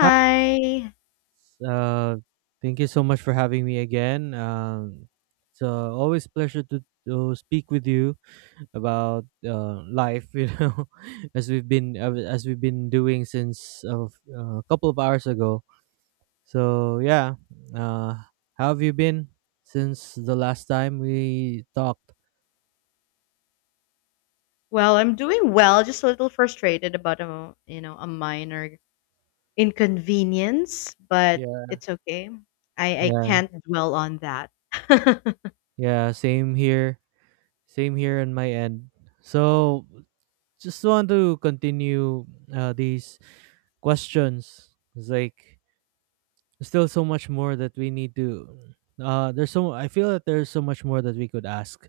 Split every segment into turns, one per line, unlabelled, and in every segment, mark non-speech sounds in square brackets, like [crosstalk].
Hi. Uh, Thank you so much for having me again. It's always pleasure to speak with you about life. [laughs] You know, as we've been doing since a couple of hours ago. So yeah, uh, how have you been since the last time we talked?
Well, I'm doing well, just a little frustrated about a minor inconvenience, but
Yeah,
it's okay. I
yeah,
can't dwell on that. [laughs]
yeah. Same here. Same here on my end. So just want to continue these questions. It's like there's still so much more that we need to. There's so I feel that there's so much more that we could ask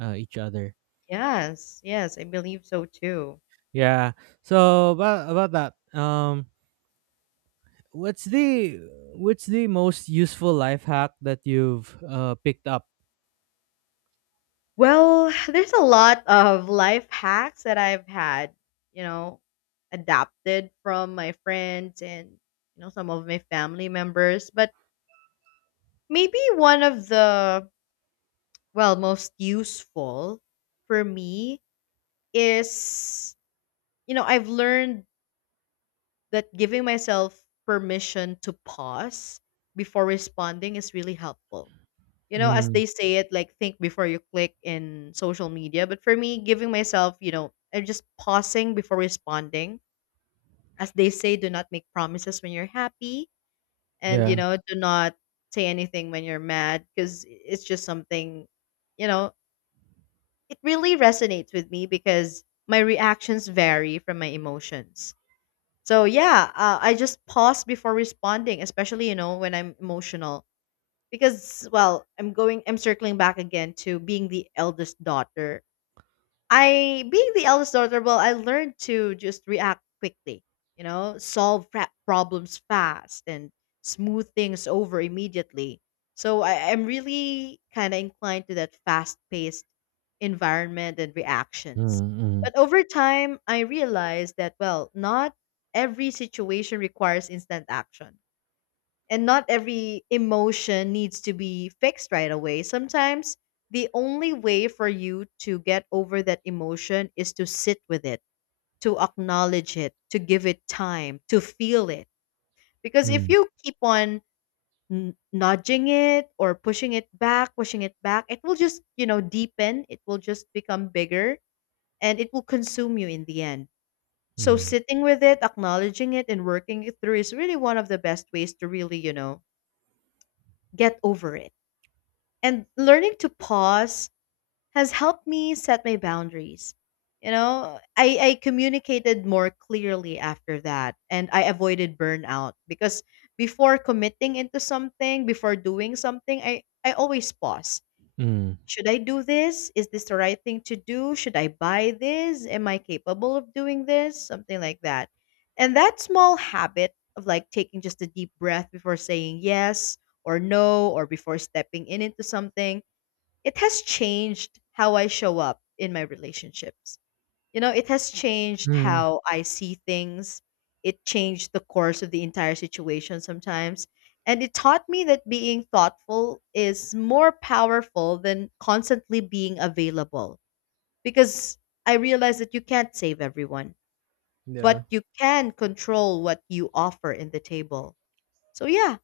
each other.
Yes, yes, I believe so too.
Yeah. So about that. Um, what's the what's the most useful life hack that you've picked up?
Well, there's a lot of life hacks that I've had, you know, adapted from my friends and, you know, some of my family members. But maybe one of the, well, most useful for me is, you know, I've learned that giving myself permission to pause before responding is really helpful. You know, as
Mm,
they say it, like, think before you click in social media, but for me, giving myself, you know, I'm just pausing before responding. As they say, do not make promises when you're happy, and, you
yeah.
know, do not say anything when you're mad, because it's just something, you know, it really resonates with me because my reactions vary from my emotions. So yeah, I just pause before responding, especially, you know, when I'm emotional. Because, well, I'm circling back again to being the eldest daughter. I Being the eldest daughter, well, I learned to just react quickly, you know, solve problems fast and smooth things over immediately. So I'm really kind of inclined to that fast-paced environment and
Mm,
reactions.
mm,
But over time, I realized that, well, not every situation requires instant action, and not every emotion needs to be fixed right away. Sometimes the only way for you to get over that emotion is to sit with it, to acknowledge it, to give it time, to feel it. Because if
mm,
you keep on nudging it or pushing it back, it will just, you know, deepen, it will just become bigger, and it will consume you in the end. So
mm,
sitting with it, acknowledging it, and working it through is really one of the best ways to really, you know, get over it. And learning to pause has helped me set my boundaries. You know, I communicated more clearly after that, and I avoided burnout because before committing into something, before doing something, I always pause.
mm,
Should I do this? Is this the right thing to do? Should I buy this? Am I capable of doing this? Something like that. And that small habit of, like, taking just a deep breath before saying yes or no, or before stepping in into something, it has changed how I show up in my relationships. You know, it has changed
mm,
how I see things. It changed the course of the entire situation sometimes. And it taught me that being thoughtful is more powerful than constantly being available, because I realized that you can't save everyone,
yeah.
but you can control what you offer in the table. So, yeah,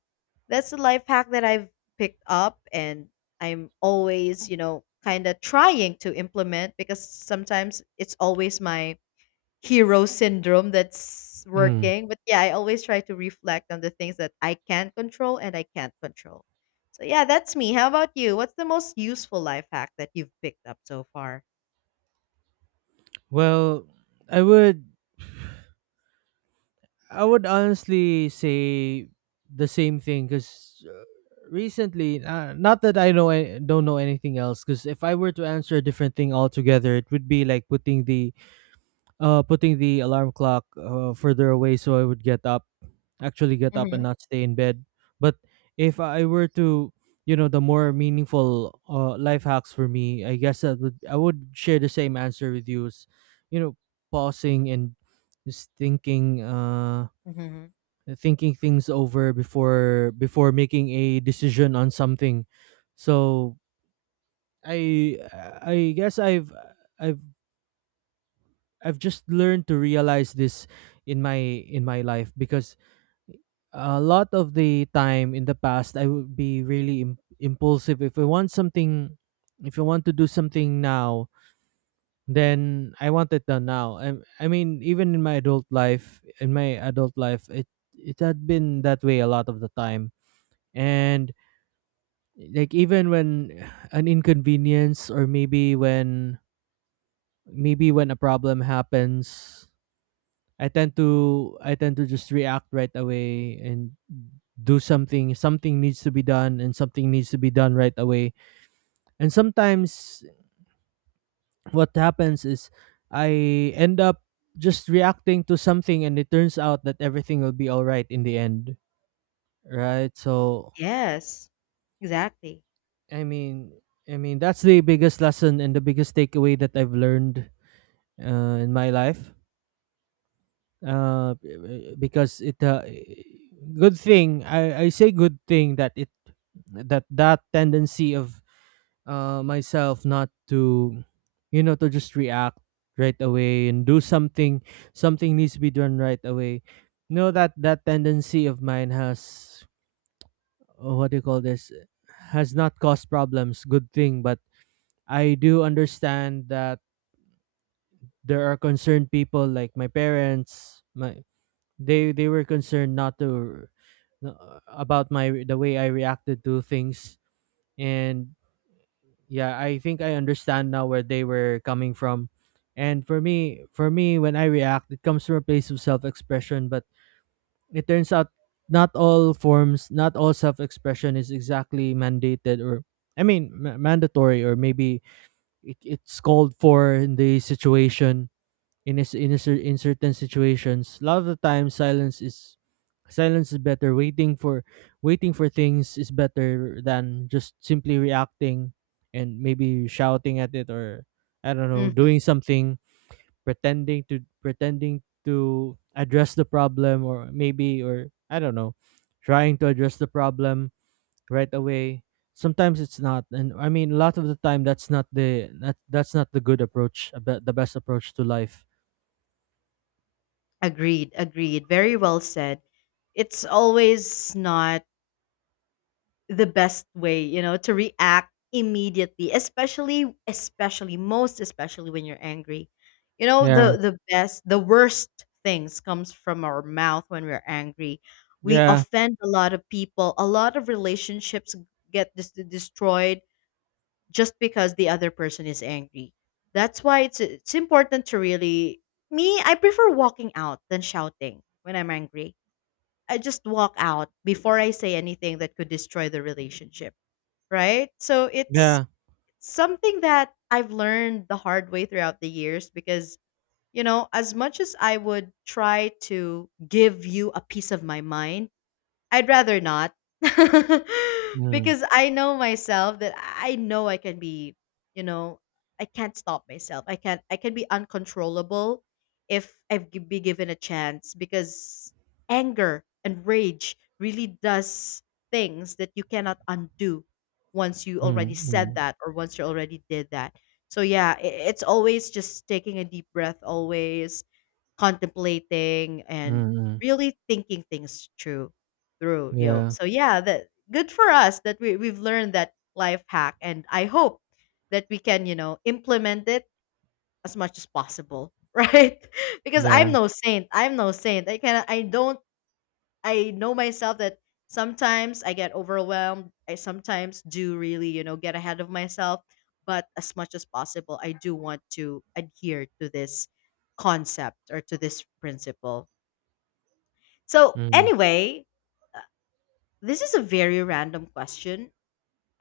that's a life hack that I've picked up, and I'm always, you know, kind of trying to implement, because sometimes it's always my hero syndrome that's
Mm.
working. But yeah, I always try to reflect on the things that I can control and I can't control. So yeah, that's me. How about you? What's the most useful life hack that you've picked up so far?
Well, I would I would honestly say the same thing because recently, not that I know I don't know anything else. Because if I were to answer a different thing altogether, it would be like putting the alarm clock further away so I would get up, actually get up and
Hmm.
not stay in bed. But if I were to, you know, the more meaningful life hacks for me, I guess that would I would share the same answer with you. Is, you know, pausing and just thinking,
Hmm.
thinking things over before before making a decision on something. So I I guess I've I've I've just learned to realize this in my in my life because a lot of the time in the past I would be really impulsive if I want something if I want to do something now then I want it done now. I mean even in my adult life in my adult life it it had been that way a lot of the time. And like even when an inconvenience or maybe when a problem happens I tend to just react right away and do something, something needs to be done and something needs to be done right away. And sometimes what happens is I end up just reacting to something and it turns out that everything will be all right in the end, right? So
Yes. Exactly.
I mean I mean that's the biggest lesson and the biggest takeaway that I've learned in my life uh because it good thing I say good thing that it that that tendency of myself not to you know to just react right away and do something, something needs to be done right away. No, that that tendency of mine has oh, what do you call this, has not caused problems good thing. But I do understand that there are concerned people like my parents, my they were concerned not to about my the way I reacted to things. And yeah, I think I understand now where they were coming from. And for me when I react it comes from a place of self-expression, but it turns out not all forms, not all self-expression is exactly mandated or I mean mandatory, or maybe it, it's called for in the situation. In a, in a, in certain situations, a lot of the time silence is silence is better. Waiting for waiting for things is better than just simply reacting and maybe shouting at it, or I don't know,
Hmm.
doing something, pretending to pretending to address the problem, or maybe or I don't know, trying to address the problem right away. Sometimes it's not, and I mean, a lot of the time that's not the that's not the good approach, a the best approach to life.
Agreed. Agreed. Very well said. It's always not the best way, you know, to react immediately, especially most especially when you're angry. You know,
Yeah,
the worst things comes from our mouth when we're angry. We
yeah,
offend a lot of people, a lot of relationships get destroyed just because the other person is angry. That's why it's important to really, me, I prefer walking out than shouting when I'm angry. I just walk out before I say anything that could destroy the relationship, right? So it's
yeah.
something that I've learned the hard way throughout the years because, you know, as much as I would try to give you a piece of my mind, I'd rather not. [laughs]
Mm,
Because I know myself that I know I can be, you know, I can't stop myself. I can be uncontrollable if I've be given a chance, because anger and rage really does things that you cannot undo once you
mm,
already
mm,
said
mm,
that or once you already did that. So yeah, it's always just taking a deep breath, always contemplating
mm.
and
Mm.
really thinking things through, you know.
Yeah.
So yeah, that good for us that we've learned that life hack, and I hope that we can, you know, implement it as much as possible, [laughs] right? Because
Yeah.
I'm no saint. I'm no saint. I don't, I know myself that sometimes I get overwhelmed. I sometimes do really, you know, get ahead of myself. But as much as possible, I do want to adhere to this concept or to this principle. So,
Mm.
anyway, uh, this is a very random question.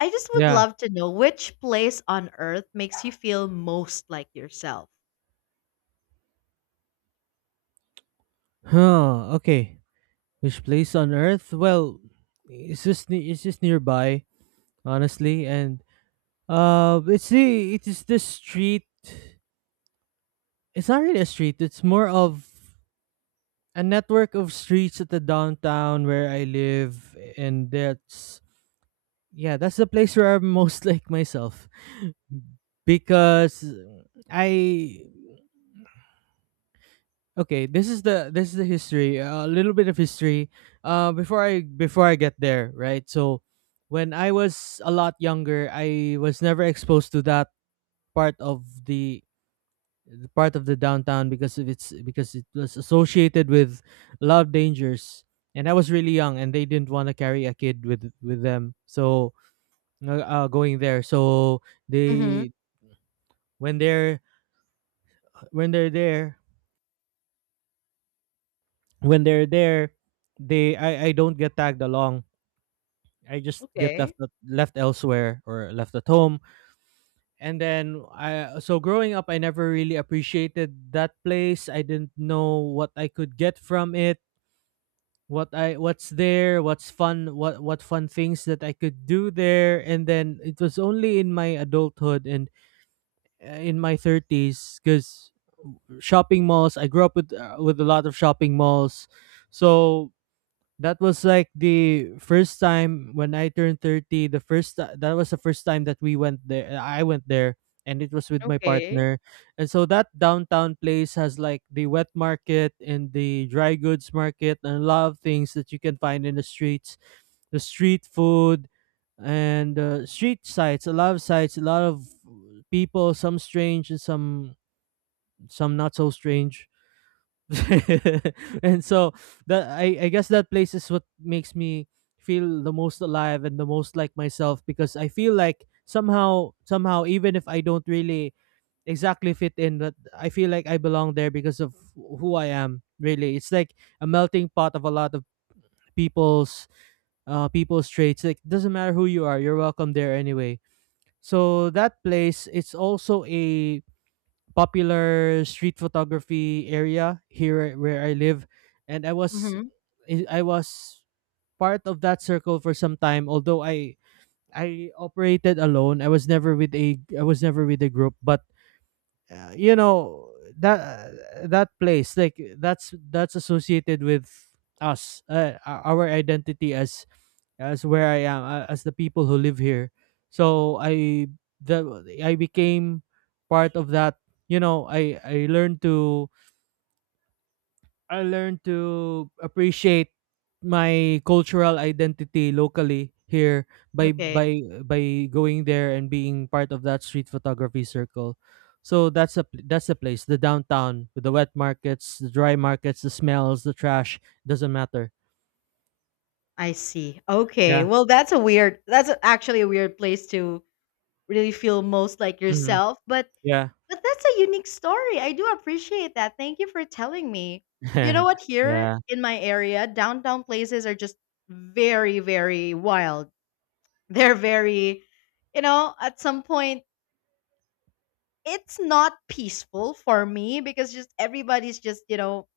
I just would
Yeah.
love to know which place on earth makes you feel most like yourself.
Huh. Okay. Which place on earth? Well, it's just it's just nearby, honestly, and it's the it is the street. It's not really a street. It's more of a network of streets at the downtown where I live, and that's yeah, that's the place where I'm most [laughs] like myself because I okay, this is the history. A little bit of history. Before I before I get there, right? So, when I was a lot younger, I was never exposed to that part of the part of the downtown because of its because it was associated with a lot of dangers. And I was really young, and they didn't want to carry a kid with them. So, going there, so
Mm-hmm.
they when they're when they're there when they're there, they I don't get tagged along. I just get left
Okay.
left elsewhere or left at home. And then I so growing up I never really appreciated that place. I didn't know what I could get from it, what I what's there, what's fun, what fun things that I could do there. And then it was only in my adulthood and in my 30s, cuz shopping malls, I grew up with a lot of shopping malls. So that was like the first time when I turned 30, the first that was the first time that we went there, I went there, and it was with my
Okay.
partner. And so that downtown place has like the wet market and the dry goods market and a lot of things that you can find in the streets, the street food, and street sites, a lot of sites, a lot of people, some strange and some not so strange. [laughs] And so that I guess that place is what makes me feel the most alive and the most like myself because I feel like somehow even if I don't really exactly fit in, but I feel like I belong there because of who I am. Really, it's like a melting pot of a lot of people's people's traits, like doesn't matter who you are, you're welcome there anyway. So that place, it's also a popular street photography area here where I live, and I was
Mm-hmm.
I was part of that circle for some time. Although I operated alone, I was never with a I was never with a group. But you know that that place like that's associated with us, our identity as where I am, as the people who live here. So the I became part of that. You know, I learned to I learned to appreciate my cultural identity locally here by
Okay.
by going there and being part of that street photography circle. So that's a that's a place, the downtown with the wet markets, the dry markets, the smells, the trash, doesn't matter.
I see. Okay.
Yeah.
Well, that's a weird, actually a weird place to really feel most like
Hmm.
yourself,
Yeah.
but that's a unique story. I do appreciate that. Thank you for telling me. You know what?
[laughs]
Here
Yeah.
in my area, downtown places are just very wild. [laughs] They're very, you know, at some point it's not peaceful for me, because just everybody's just, you know,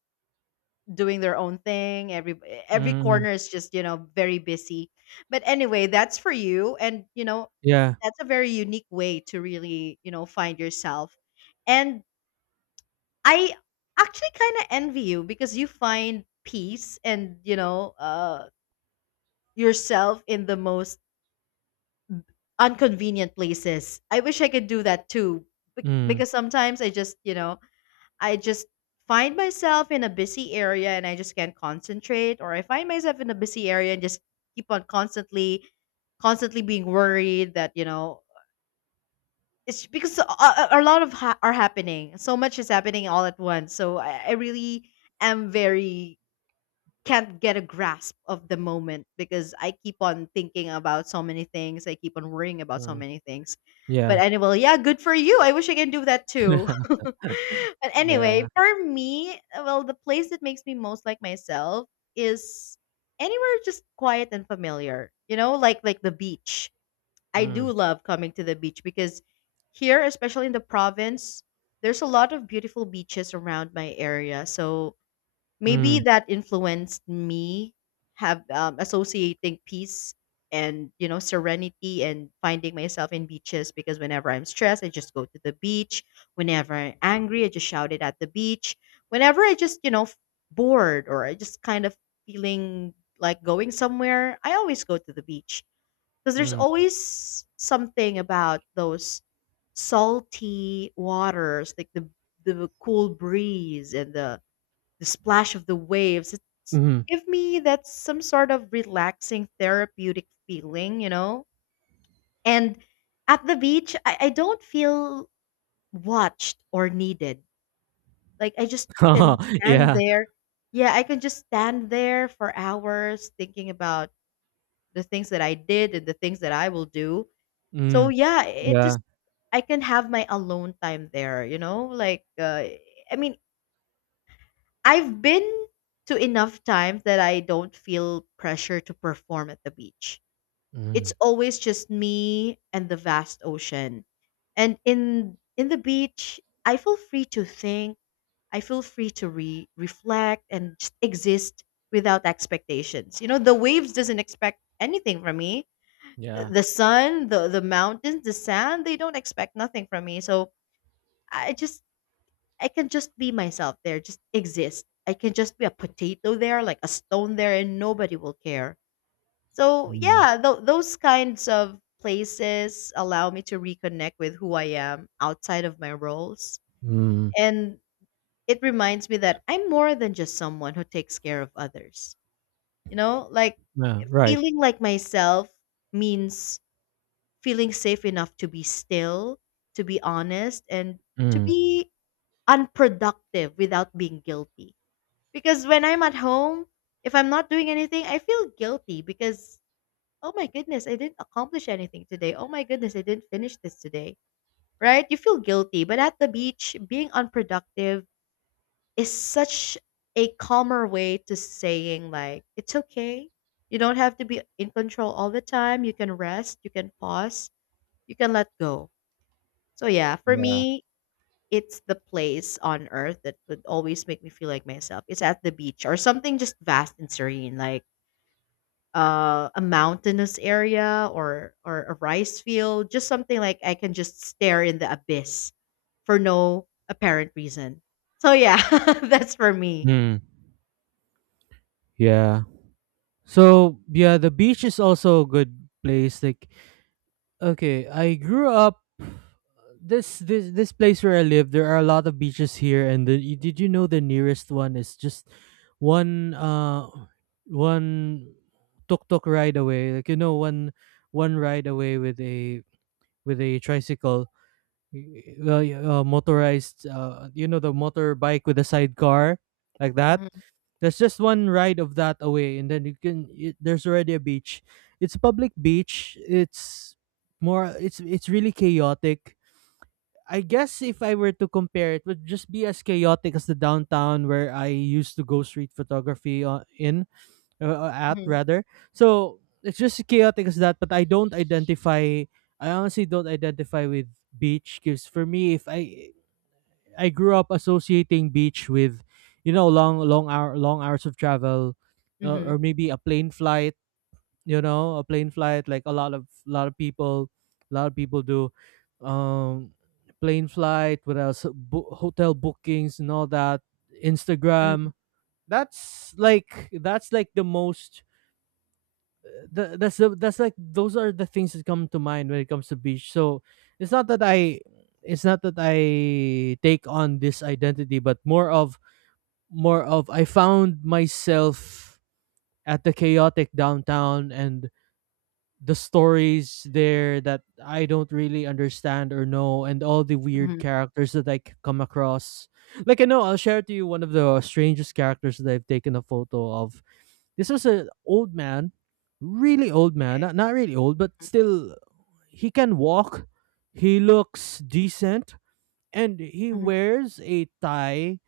doing their own thing. Every
Mm.
corner is just, you know, very busy. But anyway, that's for you, and you know,
Yeah.
that's a very unique way to really, you know, find yourself. And I actually kind of envy you because you find peace and, you know, yourself in the most unconvenient places. I wish I could do that too,
Mm.
because sometimes I just, you know, I just find myself in a busy area and I just can't concentrate, or I find myself in a busy area and just keep on constantly being worried that, you know, it's because a lot of are happening. So much is happening all at once. So I really am very, can't get a grasp of the moment because I keep on thinking about so many things. I keep on worrying about so
Mm.
many things. But
Yeah.
anyway, yeah, good for you. I wish I can do that too.
[laughs]
[laughs] But anyway,
Yeah.
for me, well, the place that makes me most like myself is anywhere just quiet and familiar. You know, like the beach. I
Mm.
do love coming to the beach because here, especially in the province, there's a lot of beautiful beaches around my area. So maybe
Mm.
that influenced me have associating peace and, you know, serenity and finding myself in beaches, because whenever I'm stressed, I just go to the beach. Whenever I'm angry, I just shout it at the beach. Whenever I just, you know, bored or I just kind of feeling like going somewhere, I always go to the beach, because there's
Mm.
always something about those salty waters, like the cool breeze and the splash of the waves. It's
Mhm.
give me that some sort of relaxing therapeutic feeling, you know? And at the beach, I don't feel watched or needed. Like I just can
[laughs]
stand
Yeah.
there. Yeah, I can just stand there for hours thinking about the things that I did and the things that I will do. So
Mm.
yeah, it
Yeah.
just, I can have my alone time there, you know? Like I mean, I've been to enough times that I don't feel pressure to perform at the beach.
Mm.
It's always just me and the vast ocean. And in the beach, I feel free to think, I feel free to reflect and just exist without expectations. You know, the waves doesn't expect anything from me.
Yeah.
The sun, the mountains, the sand, they don't expect nothing from me. So I just, I can just be myself there, just exist. I can just be a potato there, like a stone there, and nobody will care. So,
Mm.
yeah, those kinds of places allow me to reconnect with who I am outside of my roles.
Mm.
And it reminds me that I'm more than just someone who takes care of others. You know, like
Yeah, right.
feeling like myself means feeling safe enough to be still, to be honest, and to
Mm.
be unproductive without being guilty. Because when I'm at home, if I'm not doing anything, I feel guilty because, oh my goodness, I didn't accomplish anything today. Oh my goodness, I didn't finish this today. Right? You feel guilty. But at the beach, being unproductive is such a calmer way to saying, like, it's okay. You don't have to be in control all the time. You can rest, you can pause, you can let go. So, yeah, for
Yeah.
me, it's the place on earth that would always make me feel like myself. It's at the beach or something just vast and serene, like a mountainous area or a rice field, just something like I can just stare in the abyss for no apparent reason. So yeah, [laughs] that's for me.
Mm. Yeah. So, yeah, the beach is also a good place, like okay, I grew up this place where I live. There are a lot of beaches here, and the, you- did you know the nearest one is just one uh one tuk tuk ride away. Like you know one one ride away with a tricycle. Motorized, you know, the motorbike with a sidecar, like that,
Mhm,
there's just one ride of that away, and then you can y there's already a beach. It's a public beach. It's more it's really chaotic. I guess if I were to compare, it would just be as chaotic as the downtown where I used to go street photography in at
mhm,
rather. So it's just chaotic as that. But I don't identify. I honestly don't identify with beach because for me, if I grew up associating beach with, you know, long hours of travel,
mhm,
or maybe a plane flight. You know, a plane flight like a lot of people, a lot of people do. Um, Plane flight. What else? Hotel bookings and all that.
mhm,
Instagram. That's like the most th- that's the that's like those are the things that come to mind when it comes to beach. So it's not that I it's not that I take on this identity, but more of I found myself at the chaotic downtown and the stories there that I don't really understand or know, and all the weird
mhm.
characters that I come across. Like I know I'll share to you one of the strangest characters that I've taken a photo of. This was an old man, really old man,
Okay.
not, not really old, but
Mhm,
still, he can walk. He looks decent, and he
mhm,
wears a tie.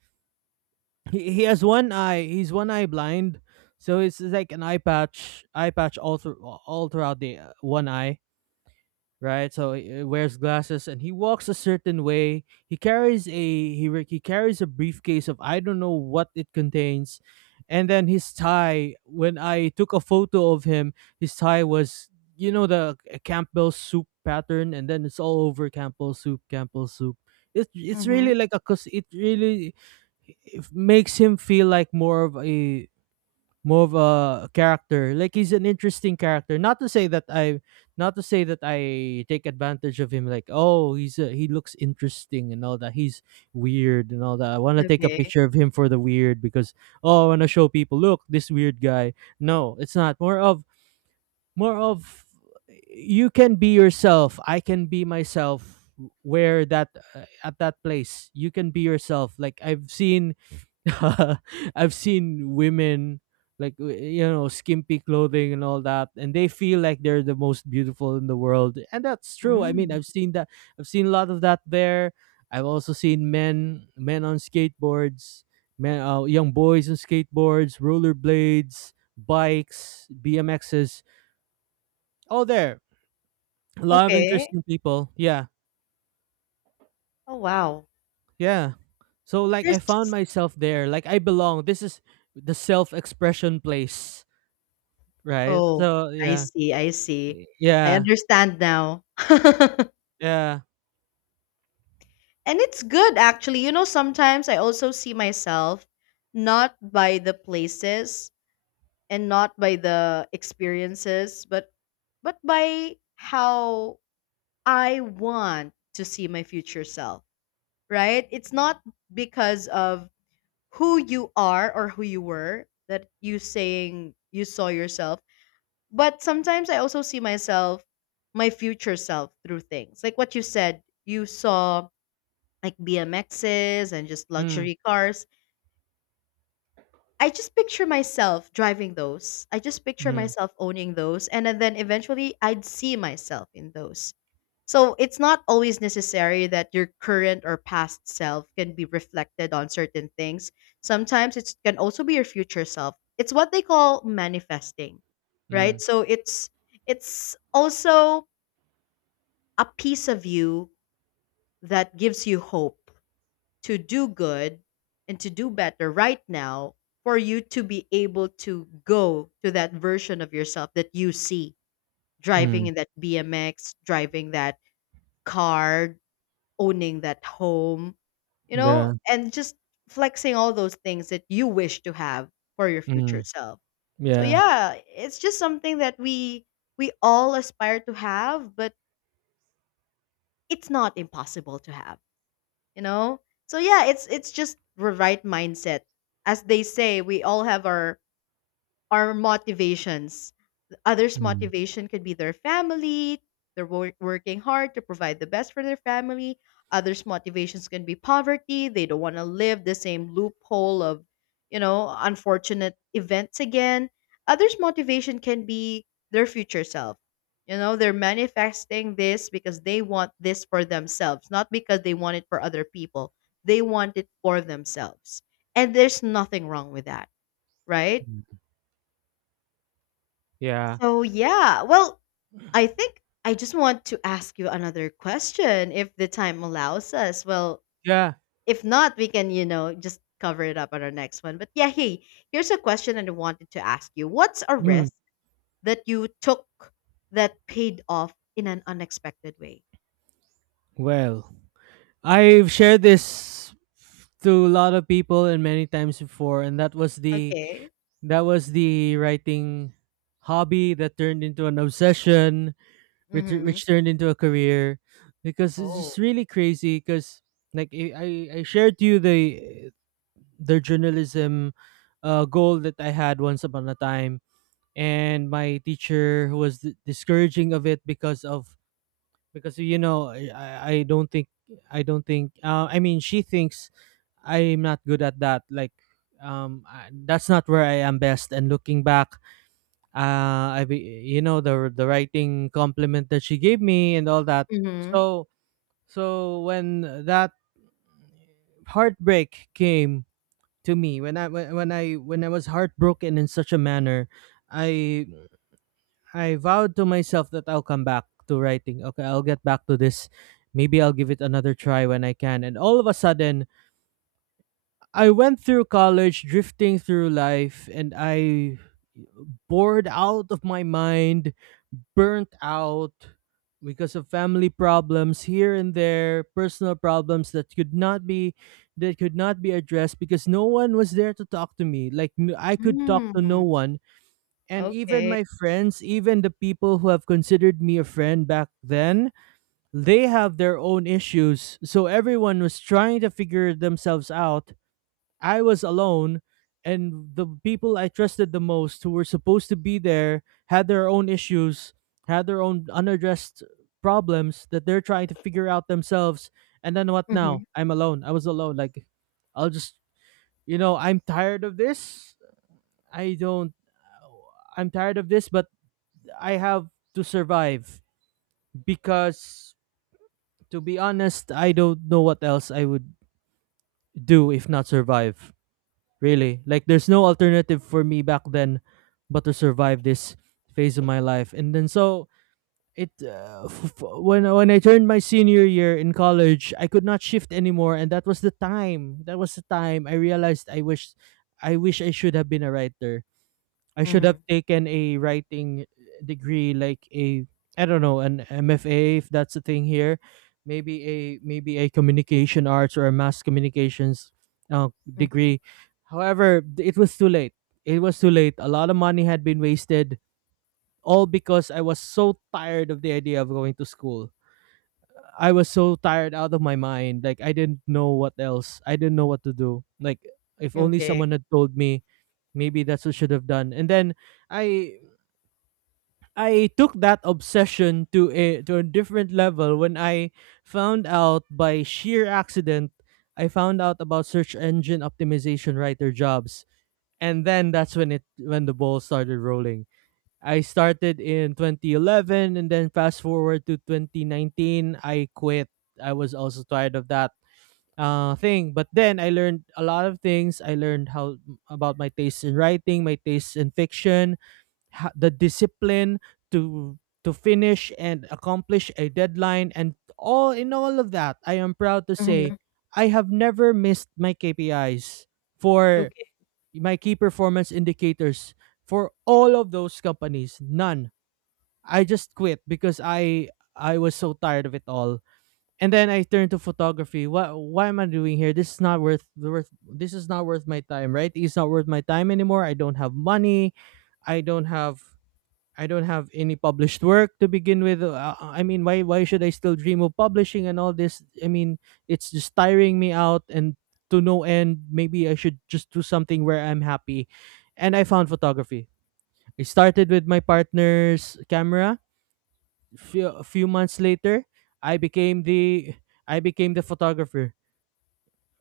He has one eye. He's one eye blind, so it's like an eye patch all throughout the one eye, right? So he wears glasses and he walks a certain way. He carries a briefcase of I don't know what it contains, and then his tie. When I took a photo of him, his tie was the Campbell soup pattern, and then it's all over Campbell soup, Campbell soup. It's really
mhm.
like a cause it really it makes him feel like more of a character. Like he's an interesting character. Not to say that I, not to say that I take advantage of him. Like, oh, he looks interesting and all that. He's weird and all that. I want to take a
Okay.
picture of him for the weird because, oh, I want to show people. Look, this weird guy. No, it's not. More of you can be yourself. I can be myself where that at that place. You can be yourself, like I've seen. [laughs] I've seen women like skimpy clothing and all that, and they feel like they're the most beautiful in the world, and that's true. I mean,
Mm.
I've seen that. I've seen a lot of that there. I've also seen men on skateboards, men young boys on skateboards, rollerblades, bikes, BMXs, all there. A lot of
Okay.
interesting people. Yeah,
Oh, wow.
yeah. So like, I
There's
found myself there, like I belong. This is the self expression place, right?
oh,
So,
I
yeah.
see, I see.
Y
I
yeah,
understand now. [laughs]
yeah.
And it's good actually. You know, sometimes I also see myself not by the places and not by the experiences, but by how I want to see my future self, right? It's not because of who you are or who you were that you saying you saw yourself. But sometimes I also see myself, my future self through things. Like what you said, you saw like BMXs and just
Mm.
luxury cars. I just picture myself driving those. I just picture
Mm.
myself owning those. And then eventually I'd see myself in those. So it's not always necessary that your current or past self can be reflected on certain things. Sometimes it can also be your future self. It's what they call manifesting, right?
Mm.
So it's also a piece of you that gives you hope to do good and to do better right now for you to be able to go to that version of yourself that you see driving
Mm.
in that BMX, driving that car, owning that home, you know,
Yeah.
and just flexing all those things that you wish to have for your future
Mm.
self. So
Yeah.
yeah, it's just something that we all aspire to have, but it's not impossible to have, you know. So yeah, it's just the right mindset, as they say. We all have our motivations. Others'
Mm.
motivation could be their family, they're working hard to provide the best for their family. Others' motivations can be poverty, they don't want to live the same loophole of, you know, unfortunate events again. Others' motivation can be their future self. You know, they're manifesting this because they want this for themselves, not because they want it for other people. They want it for themselves. And there's nothing wrong with that, right?
Mm. Yeah.
So yeah, well, I think I just want to ask you another question if the time allows us. Well,
Yeah.
if not, we can, you know, just cover it up on our next one. But yeah, hey, here's a question that I wanted to ask you. What's a
Mm.
risk that you took that paid off in an unexpected way?
Well, I've shared this to a lot of people and many times before, and that was the
Okay.
that was the writing hobby that turned into an obsession, which
Mm-hmm.
which turned into a career, because it's just
Oh.
really crazy. Because like, I shared to you the journalism goal that I had once upon a time, and my teacher who was discouraging of it, because I don't think. I mean, she thinks I'm not good at that. Like, I— that's not where I am best. And looking back, you know, the writing compliment that she gave me and all that.
Mm-hmm.
So so when that heartbreak came to me, when I was heartbroken in such a manner, I I vowed to myself that I'll come back to writing. Okay, I'll get back to this. Maybe I'll give it another try when I can. And all of a sudden, I went through college drifting through life, and I bored out of my mind, burnt out because of family problems here and there, personal problems that could not be addressed because no one was there to talk to me. Like, I could talk to no
Mm-hmm.
one. And even
Okay.
my friends, even the people who have considered me a friend back then, they have their own issues. So everyone was trying to figure themselves out. I was alone, and the people I trusted the most, who were supposed to be there, had their own issues, had their own unaddressed problems that they're trying to figure out themselves. And then what
Mm-hmm.
now? I'm alone. I was alone. Like, I'll just, I'm tired of this. I don't— I'm tired of this, but I have to survive, because to be honest, I don't know what else I would do if not survive. Really, like, there's no alternative for me back then but to survive this phase of my life. And then so when I turned my senior year in college, I could not shift anymore, and that was the time. That was the time I realized, I wish— I should have been a writer. I should
Mm-hmm.
have taken a writing degree, like a I don't know, an MFA if that's a thing here, maybe a maybe a communication arts or a mass communications uh,
Mm-hmm.
degree. However, it was too late. It was too late. A lot of money had been wasted, all because I was so tired of the idea of going to school. I was so tired out of my mind. Like, I didn't know what else. I didn't know what to do. Like, if only
Okay.
someone had told me, maybe that's what I should have done. And then I I took that obsession to— a different level when I found out by sheer accident. I found out about search engine optimization writer jobs, and then that's when it when the ball started rolling. I started in 2011 and then fast forward to 2019, I quit. I was also tired of that thing, but then I learned a lot of things. I learned how about my taste in writing, my taste in fiction, the discipline to— finish and accomplish a deadline, and all in all of that, I am proud to say
Mm-hmm.
I have never missed my KPIs, for
Okay.
my key performance indicators, for all of those companies. None. I just quit because I was so tired of it all. And then I turned to photography. What why am I doing here? This is not worth worth this is not worth my time, right? It's not worth my time anymore. I don't have money. I don't have I don't have any published work to begin with. I mean, why should I still dream of publishing and all this? I mean, it's just tiring me out, and to no end. Maybe I should just do something where I'm happy. And I found photography. I started with my partner's camera. A few months later, I became the— photographer.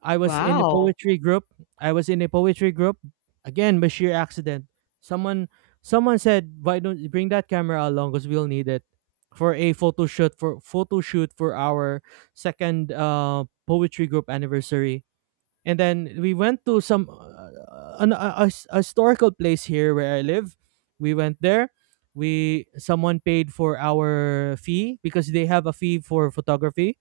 I was in a
Wow.
poetry group. I was in a poetry group. Again, by sheer accident, someone someone said, "Why don't you bring that camera along? Because we'll need it for a photo shoot, for our second poetry group anniversary." And then we went to some an, a s- a historical place here where I live. We went there. We Someone paid for our fee because they have a fee for photography.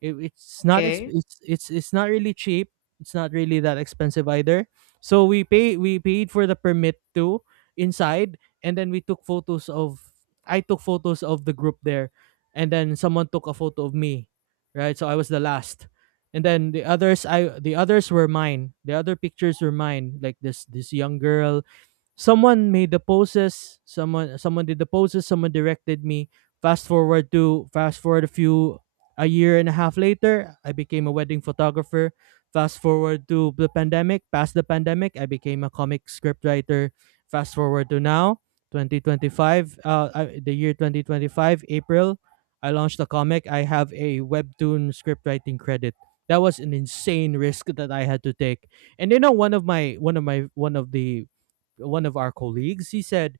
Okay.
It's not really cheap. It's not really that expensive either. So we paid for the permit too inside, and then we took photos of. I took photos of the group there, and then someone took a photo of me, right? So I was the last, and then the others were mine. The other pictures were mine, like this young girl. Someone made the poses. Someone did the poses. Someone directed me. Fast forward a year and a half later, I became a wedding photographer. Fast forward to the pandemic, past the pandemic, I became a comic script writer. Fast forward to now, 2025. The year 2025, April, I launched a comic. I have a webtoon script writing credit. That was an insane risk that I had to take. And you know, one of my one of my one of the one of our colleagues— he said,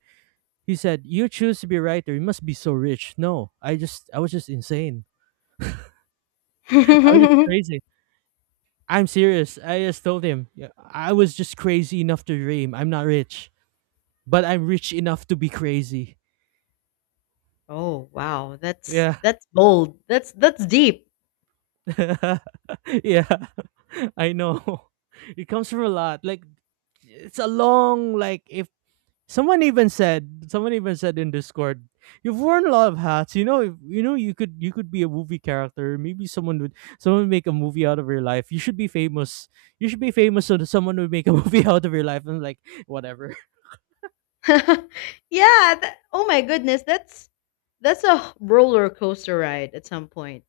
you choose to be a writer. You must be so rich. No, I was just insane. [laughs] I was just
[laughs]
crazy. I'm serious. I just told him, yeah, I was just crazy enough to dream. I'm not rich, but I'm rich enough to be crazy.
Oh, wow.
Yeah.
That's bold. That's deep.
[laughs] Yeah. [laughs] I know. [laughs] It comes from a lot. Like, it's a long— like, if— Someone even said in Discord, you've worn a lot of hats. You know, if— you could be a movie character. Maybe someone would make a movie out of your life. You should be famous. You should be famous so that someone would make a [laughs] movie out of your life. And like, whatever. [laughs]
[laughs] Yeah. That, oh my goodness. That's a roller coaster ride at some point.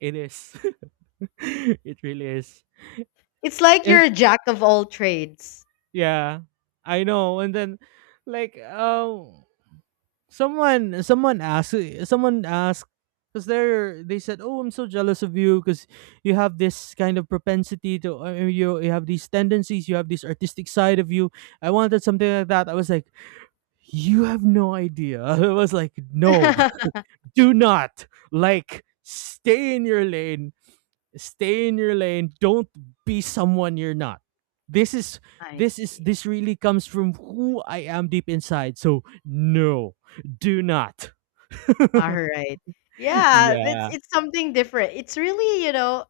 It is. [laughs] It really is.
It's like you're
It
a jack of all trades.
Yeah. I know. And then, like, someone asked. Someone asked because they said, oh, I'm so jealous of you, because you have this kind of propensity to— you have these tendencies. You have this artistic side of you. I wanted something like that. I was like, you have no idea. [laughs] I was like, no.
[laughs]
[laughs] Do not, like— stay in your lane. Stay in your lane. Don't be someone you're not. this is
I
this is
see.
this really comes from who I am deep inside, so no. Do not. [laughs]
All right. Yeah,
Yeah.
it's something different. It's really, you know,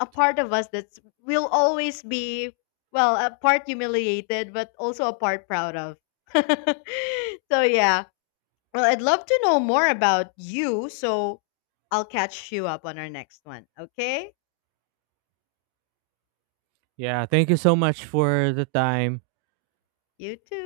a part of us that's will always be, well, a part humiliated, but also a part proud of. [laughs] So yeah. Well, I'd love to know more about you, so I'll catch you up on our next one. Okay?
Yeah. Thank you so much for the time.
You too.